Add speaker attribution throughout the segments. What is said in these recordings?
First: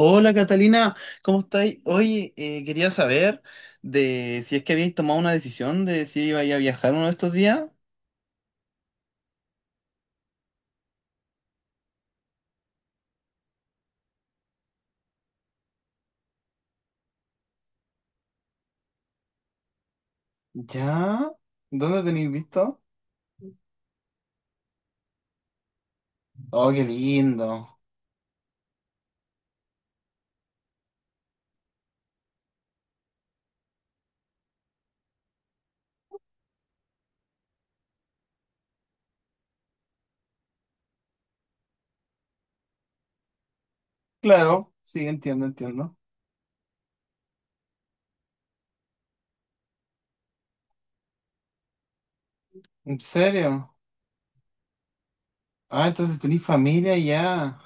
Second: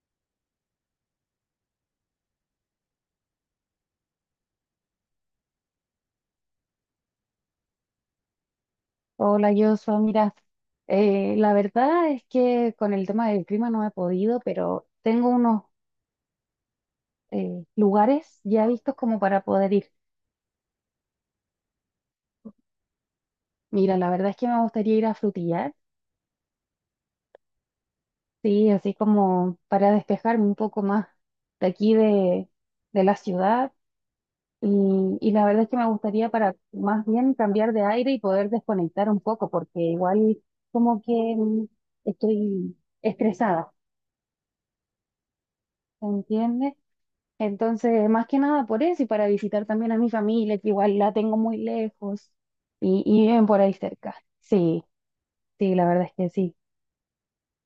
Speaker 1: Hola Catalina, ¿cómo estáis? Oye, quería saber de si es que habéis tomado una decisión de si ibais a viajar uno de estos días.
Speaker 2: Hola, Joshua. Mira, la verdad es que con el tema del clima no he podido, pero tengo unos lugares ya vistos como para poder ir.
Speaker 1: ¿Ya? ¿Dónde tenéis visto?
Speaker 2: Mira, la verdad es que me gustaría ir a Frutillar,
Speaker 1: Oh, qué lindo.
Speaker 2: sí, así como para despejarme un poco más de aquí de la ciudad. Y la verdad es que me gustaría para más bien cambiar de aire y poder desconectar un poco, porque igual como que estoy estresada,
Speaker 1: Claro, sí, entiendo, entiendo.
Speaker 2: ¿se entiende? Entonces, más que nada por eso y para visitar también a mi familia, que igual la tengo muy lejos
Speaker 1: ¿En
Speaker 2: y viven por ahí
Speaker 1: serio?
Speaker 2: cerca. Sí, sí, la
Speaker 1: Ah,
Speaker 2: verdad es
Speaker 1: entonces
Speaker 2: que
Speaker 1: tenéis
Speaker 2: sí.
Speaker 1: familia ya.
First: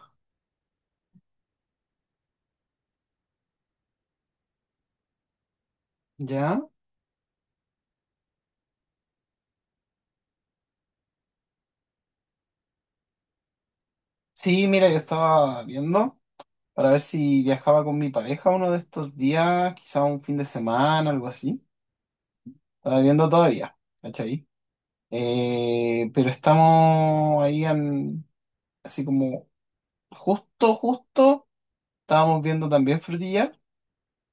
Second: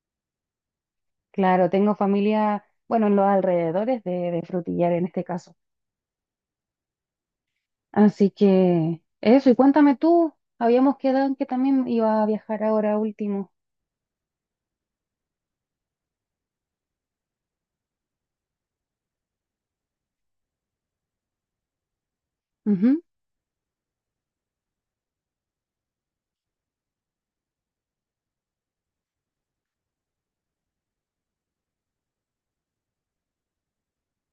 Speaker 2: Claro, tengo familia, bueno, en los alrededores de Frutillar en este caso.
Speaker 1: ¿Ya?
Speaker 2: Así que eso, y cuéntame tú, habíamos quedado en que también iba a viajar ahora último.
Speaker 1: Sí, mira, yo estaba viendo para ver si viajaba con mi pareja uno de estos días, quizá un fin de semana, algo así. Estaba
Speaker 2: Ujú.
Speaker 1: viendo todavía, ¿cachai? Pero estamos ahí así como justo, justo, estábamos viendo también Frutillar.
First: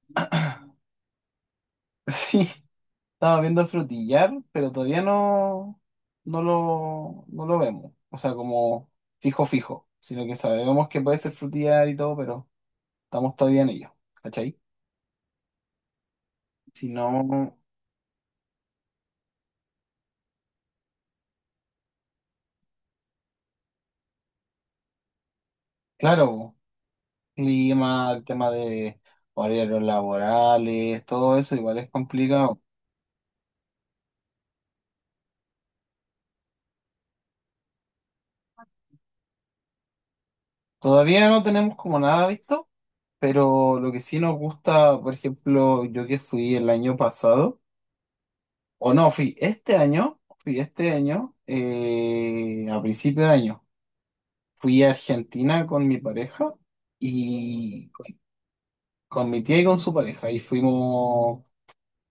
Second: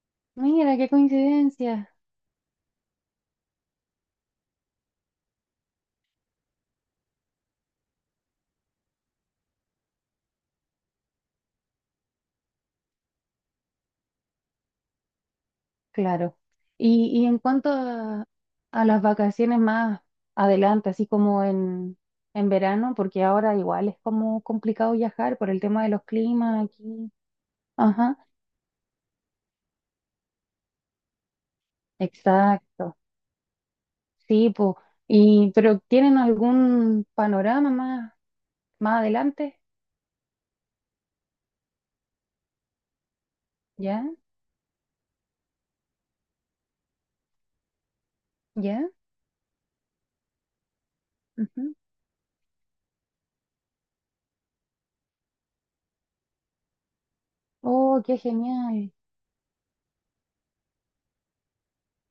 Speaker 2: Mira, qué coincidencia.
Speaker 1: Sí, estábamos viendo Frutillar, pero todavía no, no lo vemos. O sea, como fijo, fijo. Sino que sabemos que puede ser Frutillar y todo, pero estamos todavía en ello. ¿Cachai?
Speaker 2: Claro.
Speaker 1: Si
Speaker 2: Y en
Speaker 1: no,
Speaker 2: cuanto a las vacaciones más adelante, así como en verano, porque ahora igual es como complicado viajar por el tema de los
Speaker 1: claro,
Speaker 2: climas aquí.
Speaker 1: clima, el
Speaker 2: Ajá,
Speaker 1: tema de horarios laborales, todo eso igual es complicado.
Speaker 2: exacto. Sí, pues. Y, pero ¿tienen algún panorama más adelante?
Speaker 1: Todavía no tenemos como nada visto. Pero lo que
Speaker 2: ¿Ya?
Speaker 1: sí nos gusta, por ejemplo, yo que fui el año pasado,
Speaker 2: ¿Ya?
Speaker 1: o no, fui este año,
Speaker 2: Ujú.
Speaker 1: a principio de año, fui a Argentina con mi pareja y
Speaker 2: Oh, qué genial.
Speaker 1: con mi tía y con su pareja, y fuimos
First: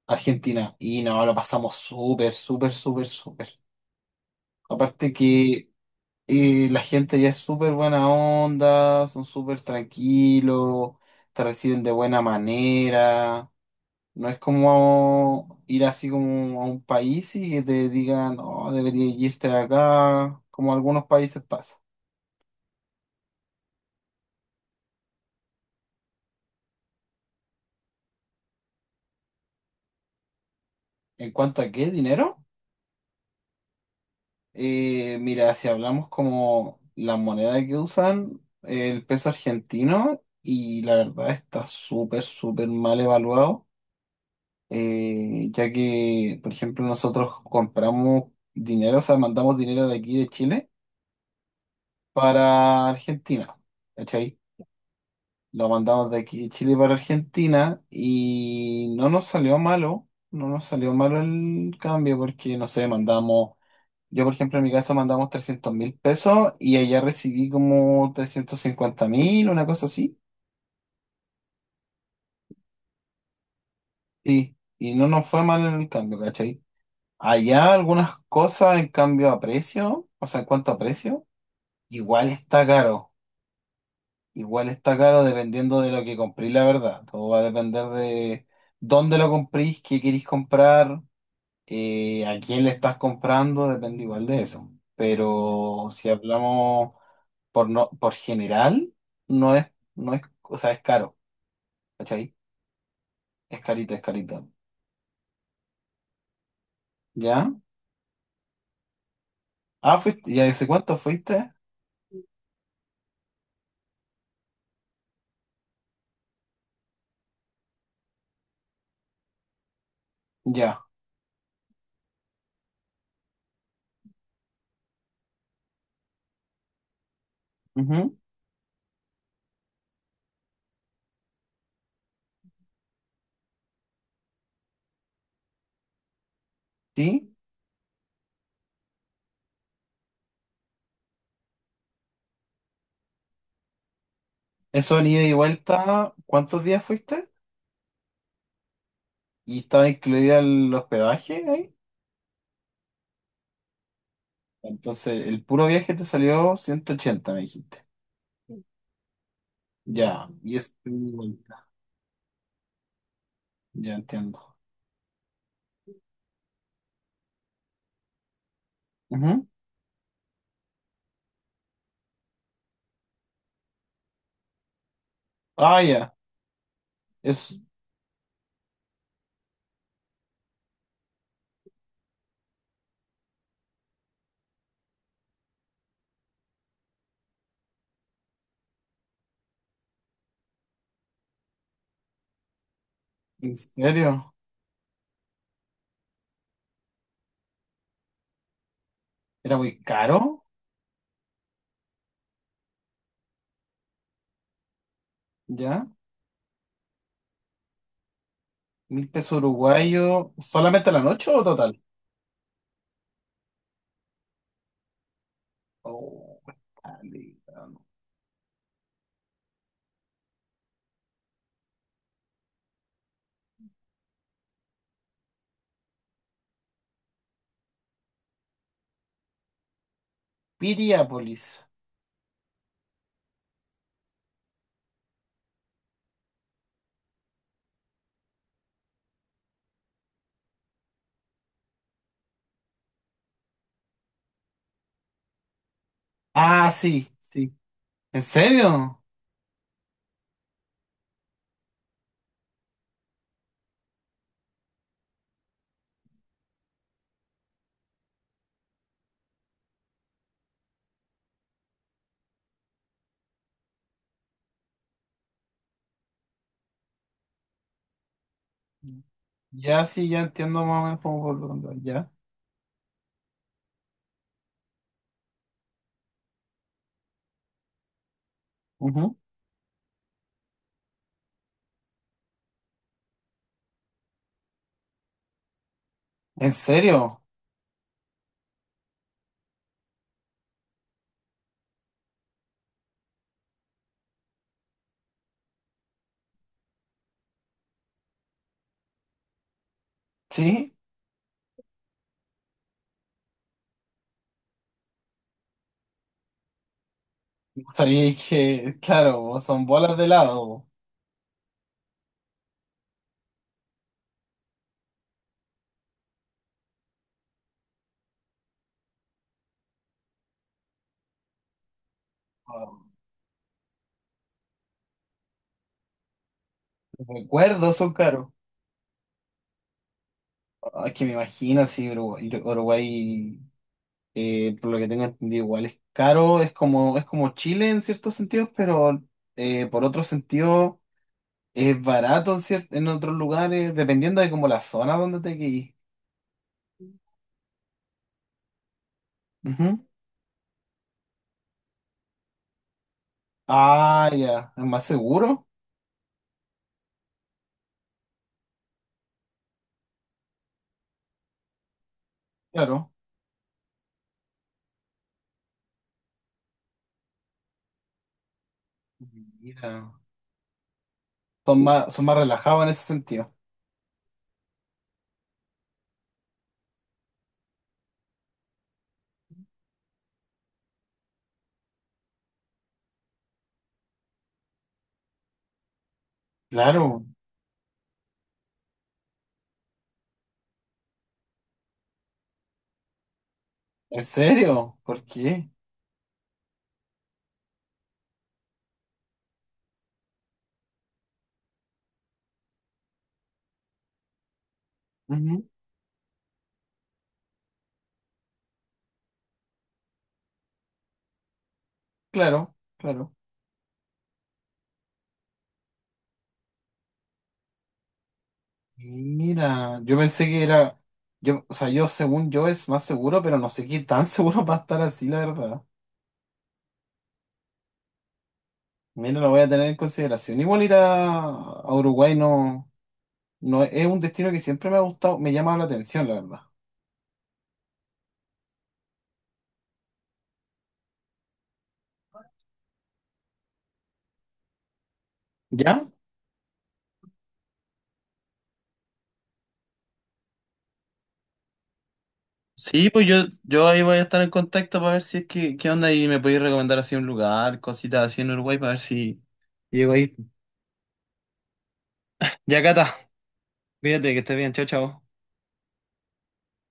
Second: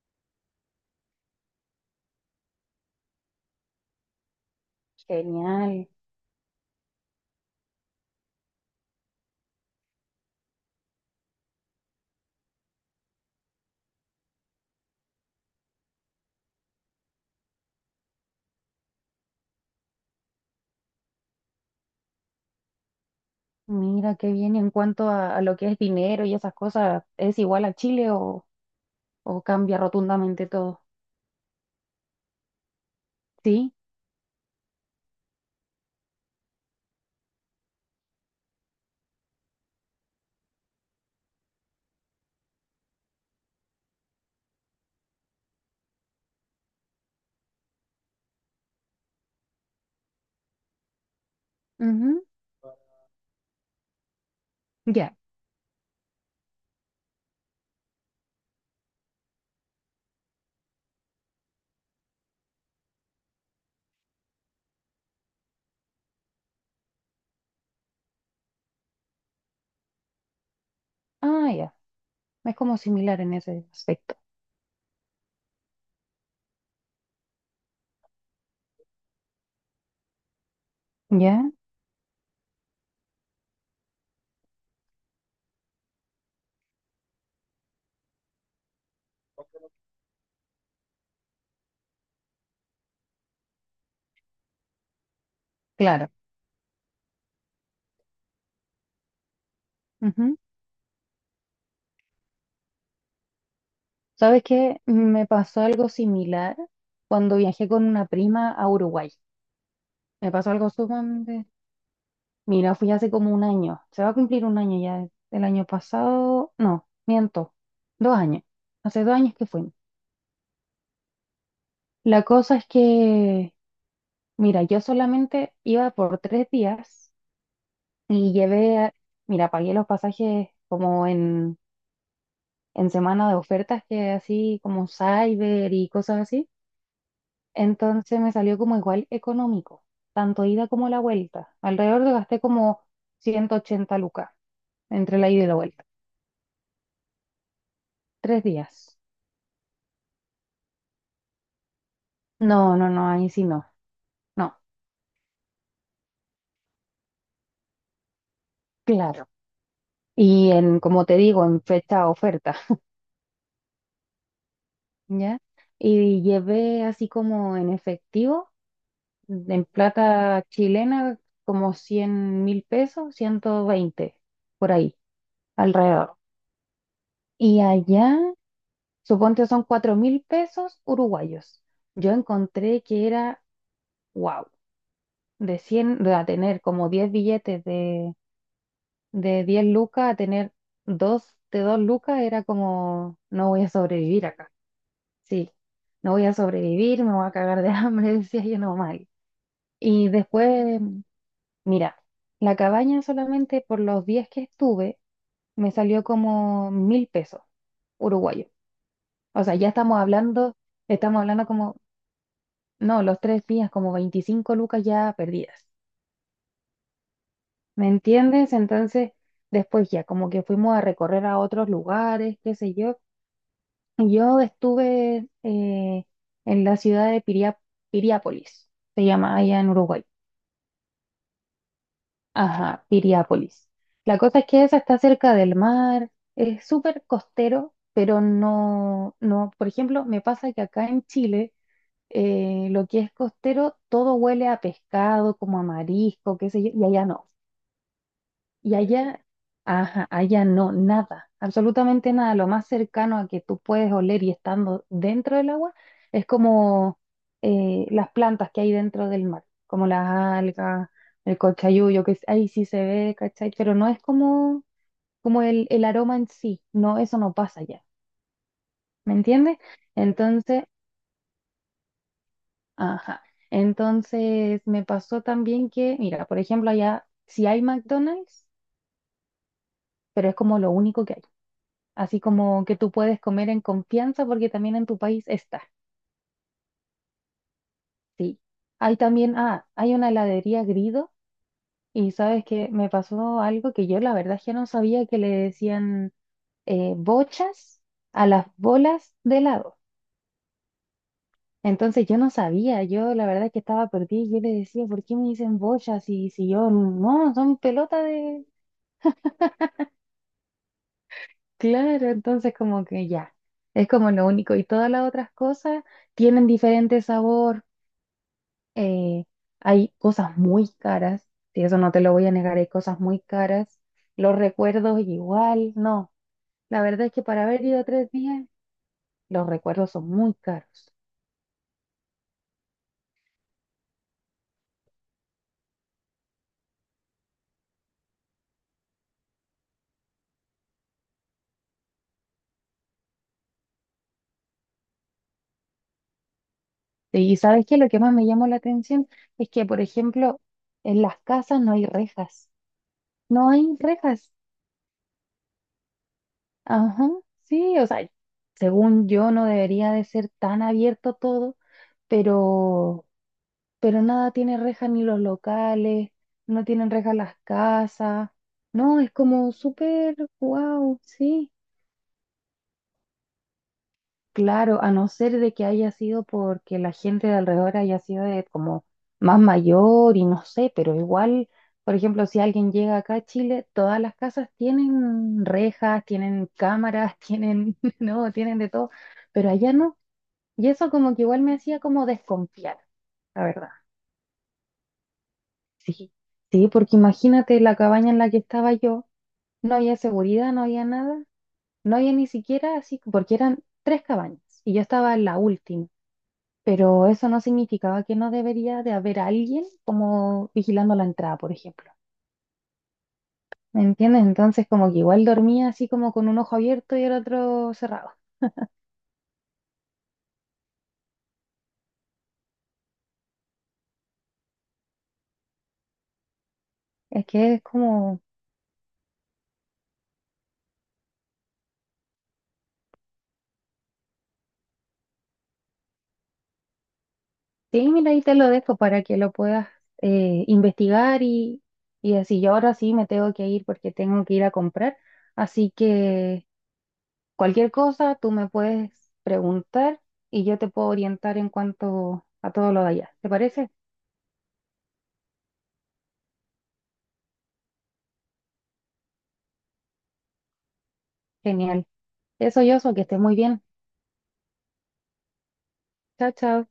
Speaker 1: a Argentina, y no, lo pasamos súper, súper, súper, súper. Aparte que
Speaker 2: Genial.
Speaker 1: la gente ya es súper buena onda, son súper tranquilos, te reciben de buena manera. No es como ir así como a un país y que te digan, no, deberías irte de acá, como algunos países pasa.
Speaker 2: Mira, qué bien. Y en cuanto a lo que es dinero y esas cosas, ¿es igual a Chile o cambia rotundamente todo?
Speaker 1: En cuanto a qué dinero,
Speaker 2: Sí,
Speaker 1: mira, si hablamos como la moneda que usan, el peso argentino, y la verdad está súper, súper mal evaluado, ya que, por ejemplo, nosotros compramos dinero, o sea, mandamos dinero de aquí de Chile
Speaker 2: ujú,
Speaker 1: para Argentina. ¿Cachai?
Speaker 2: ya.
Speaker 1: Lo mandamos de aquí de Chile para Argentina y no nos salió malo el cambio porque, no sé, mandamos, yo por ejemplo en mi caso mandamos 300.000 pesos y allá recibí como 350.000, una cosa así,
Speaker 2: Ah, ya. Es como similar en ese aspecto.
Speaker 1: y no nos fue mal el cambio, ¿cachai? Allá algunas cosas en cambio a precio, o sea, en cuanto a precio,
Speaker 2: Ya,
Speaker 1: igual está caro, igual está caro dependiendo de lo que compré, la verdad, todo va a depender de dónde lo comprís, qué queréis comprar. A quién le estás comprando depende igual de eso. Pero si
Speaker 2: claro.
Speaker 1: hablamos por general, no es, no es,
Speaker 2: Ujú.
Speaker 1: o sea, es caro, ¿cachai? Es carito, es
Speaker 2: ¿Sabes
Speaker 1: carito.
Speaker 2: qué? Me pasó algo similar cuando
Speaker 1: ¿Ya?
Speaker 2: viajé con una prima a Uruguay.
Speaker 1: Ah, fuiste,
Speaker 2: Me
Speaker 1: ya
Speaker 2: pasó
Speaker 1: yo sé
Speaker 2: algo
Speaker 1: cuánto
Speaker 2: sumamente.
Speaker 1: fuiste.
Speaker 2: Mira, fui hace como un año. Se va a cumplir un año ya. El año pasado. No, miento. 2 años. Hace 2 años que fui.
Speaker 1: Ya.
Speaker 2: La cosa es que, mira, yo solamente iba por 3 días.
Speaker 1: Ujú.
Speaker 2: y llevé... a- Mira, pagué los pasajes como en semana de ofertas que así como Cyber y cosas así.
Speaker 1: Sí.
Speaker 2: Entonces me salió como igual económico, tanto ida como la vuelta. Alrededor de gasté como 180 lucas
Speaker 1: Eso en
Speaker 2: entre
Speaker 1: ida
Speaker 2: la
Speaker 1: y
Speaker 2: ida y la vuelta.
Speaker 1: vuelta, ¿cuántos días fuiste?
Speaker 2: 3 días.
Speaker 1: Y estaba incluida el hospedaje ahí.
Speaker 2: No, no, no, ahí sí no. No,
Speaker 1: Entonces, el puro viaje te salió 180 me dijiste.
Speaker 2: claro.
Speaker 1: Ya.
Speaker 2: Y
Speaker 1: Y eso
Speaker 2: en,
Speaker 1: en
Speaker 2: como
Speaker 1: ida y
Speaker 2: te digo, en
Speaker 1: vuelta.
Speaker 2: fecha oferta,
Speaker 1: Ya entiendo.
Speaker 2: ¿ya? Y llevé así como en efectivo,
Speaker 1: Ujú.
Speaker 2: en plata chilena, como 100.000 pesos, 120 por ahí,
Speaker 1: Ah, ya.
Speaker 2: alrededor.
Speaker 1: Es
Speaker 2: Y allá, suponte son 4.000 pesos uruguayos. Yo encontré que era, wow, de 100 de a tener como 10 billetes de 10 lucas, a tener dos de 2 lucas, era como, no
Speaker 1: ¿En
Speaker 2: voy a sobrevivir
Speaker 1: serio?
Speaker 2: acá. Sí, no voy a sobrevivir, me voy a cagar de hambre, decía yo normal.
Speaker 1: ¿Era muy
Speaker 2: Y
Speaker 1: caro?
Speaker 2: después, mira, la cabaña solamente por los días que estuve, me
Speaker 1: ¿Ya?
Speaker 2: salió como 1.000 pesos uruguayos.
Speaker 1: ¿1.000 pesos
Speaker 2: O sea, ya estamos
Speaker 1: uruguayos
Speaker 2: hablando,
Speaker 1: solamente a la
Speaker 2: estamos
Speaker 1: noche o
Speaker 2: hablando como,
Speaker 1: total?
Speaker 2: no, los 3 días, como 25 lucas ya perdidas.
Speaker 1: Oh, dale, no.
Speaker 2: ¿Me entiendes? Entonces, después ya, como que fuimos a recorrer a otros lugares, qué sé yo. Y yo estuve en la ciudad de Piriápolis, se llama allá en Uruguay.
Speaker 1: Piriápolis.
Speaker 2: Ajá, Piriápolis. La cosa es que esa está cerca del mar, es súper costero, pero no, no, por ejemplo, me pasa que acá en Chile lo que es costero, todo huele a pescado, como a marisco, qué sé yo,
Speaker 1: Ah,
Speaker 2: y allá
Speaker 1: sí,
Speaker 2: no.
Speaker 1: sí. ¿En
Speaker 2: Y
Speaker 1: serio?
Speaker 2: allá, ajá, allá no, nada, absolutamente nada. Lo más cercano a que tú puedes oler y estando dentro del agua es como las plantas que hay dentro del mar, como las algas, el cochayuyo, ahí sí se ve, ¿cachai? Pero no es como el aroma en sí, no, eso no pasa allá, ¿me entiendes?
Speaker 1: Ya sí, ya
Speaker 2: Entonces.
Speaker 1: entiendo más o menos cómo por dónde va. Ya.
Speaker 2: Ajá. Entonces me pasó también que, mira, por ejemplo, allá sí hay McDonald's,
Speaker 1: Ujú.
Speaker 2: pero es como lo único que hay. Así como que tú puedes comer en confianza porque también en tu país está.
Speaker 1: ¿En serio?
Speaker 2: Sí. Hay también, ah, hay una heladería Grido y sabes que me pasó algo que yo la verdad es que no sabía que le decían bochas a las bolas de helado.
Speaker 1: Sí.
Speaker 2: Entonces yo no sabía, yo la verdad es que estaba perdida y yo le decía, ¿por qué me dicen bochas? Y si yo, no, son pelotas
Speaker 1: Sabía
Speaker 2: de.
Speaker 1: que, claro, son bolas de helado.
Speaker 2: Claro, entonces como que ya, es como lo único. Y todas las otras cosas tienen diferente sabor. eh, Hay cosas muy caras, y eso no te lo voy a negar, hay cosas muy caras. Los recuerdos igual, no. La
Speaker 1: Los
Speaker 2: verdad es que para haber
Speaker 1: recuerdos
Speaker 2: ido
Speaker 1: son
Speaker 2: tres
Speaker 1: caros.
Speaker 2: días, los recuerdos son muy
Speaker 1: Ah,
Speaker 2: caros.
Speaker 1: es que me imagino si Uruguay, por lo que tengo entendido, igual es caro, es como, Chile en ciertos sentidos, pero por otro sentido es barato en otros lugares, dependiendo de como la zona donde te quedes.
Speaker 2: Y ¿sabes qué? Lo que más me llamó la atención es que, por
Speaker 1: Ujú.
Speaker 2: ejemplo, en las casas no hay rejas. No hay
Speaker 1: Ah,
Speaker 2: rejas.
Speaker 1: ya, es más seguro,
Speaker 2: Ajá, sí, o sea, según yo no debería de ser tan abierto todo,
Speaker 1: claro.
Speaker 2: pero, pero nada tiene rejas ni los locales, no tienen rejas las casas, no, es como
Speaker 1: Mira,
Speaker 2: súper, wow, sí.
Speaker 1: son más, relajados en ese sentido.
Speaker 2: Claro, a no ser de que haya sido porque la gente de alrededor haya sido de como más mayor y no sé, pero igual, por ejemplo, si alguien llega acá a Chile, todas las casas tienen rejas, tienen
Speaker 1: Claro,
Speaker 2: cámaras, tienen, no, tienen de todo, pero allá no. Y eso como que igual me hacía como desconfiar, la verdad.
Speaker 1: ¿en serio? ¿Por qué?
Speaker 2: Sí, sí, porque imagínate la cabaña en la que estaba yo, no había seguridad, no había nada, no había ni siquiera así, porque eran tres cabañas y yo estaba en la
Speaker 1: Ujú.
Speaker 2: última. Pero eso no significaba que no debería de haber alguien como vigilando la entrada, por ejemplo.
Speaker 1: Claro, claro.
Speaker 2: ¿Me entiendes? Entonces como que igual dormía así como con un ojo abierto y el otro cerrado.
Speaker 1: Mira, yo pensé que era, yo, o sea, yo según yo es más seguro, pero no sé qué tan seguro va a estar así, la verdad.
Speaker 2: Es que es como,
Speaker 1: Mira, lo voy a tener en consideración. Igual ir a Uruguay no es un destino que siempre me ha gustado, me llama la atención, la verdad.
Speaker 2: sí, mira, ahí te lo dejo para que lo puedas investigar y así. Yo ahora sí me tengo que ir porque tengo que ir a comprar. Así
Speaker 1: ¿Ya?
Speaker 2: que cualquier cosa tú me puedes preguntar y yo te puedo orientar en cuanto a todo lo de allá. ¿Te parece?
Speaker 1: Voy para ver si llego ahí.
Speaker 2: Genial. Eso,
Speaker 1: Ya,
Speaker 2: yo
Speaker 1: Cata,
Speaker 2: soy que estés muy bien.
Speaker 1: cuídate, que estés bien, chao, chao.
Speaker 2: Chao, chao.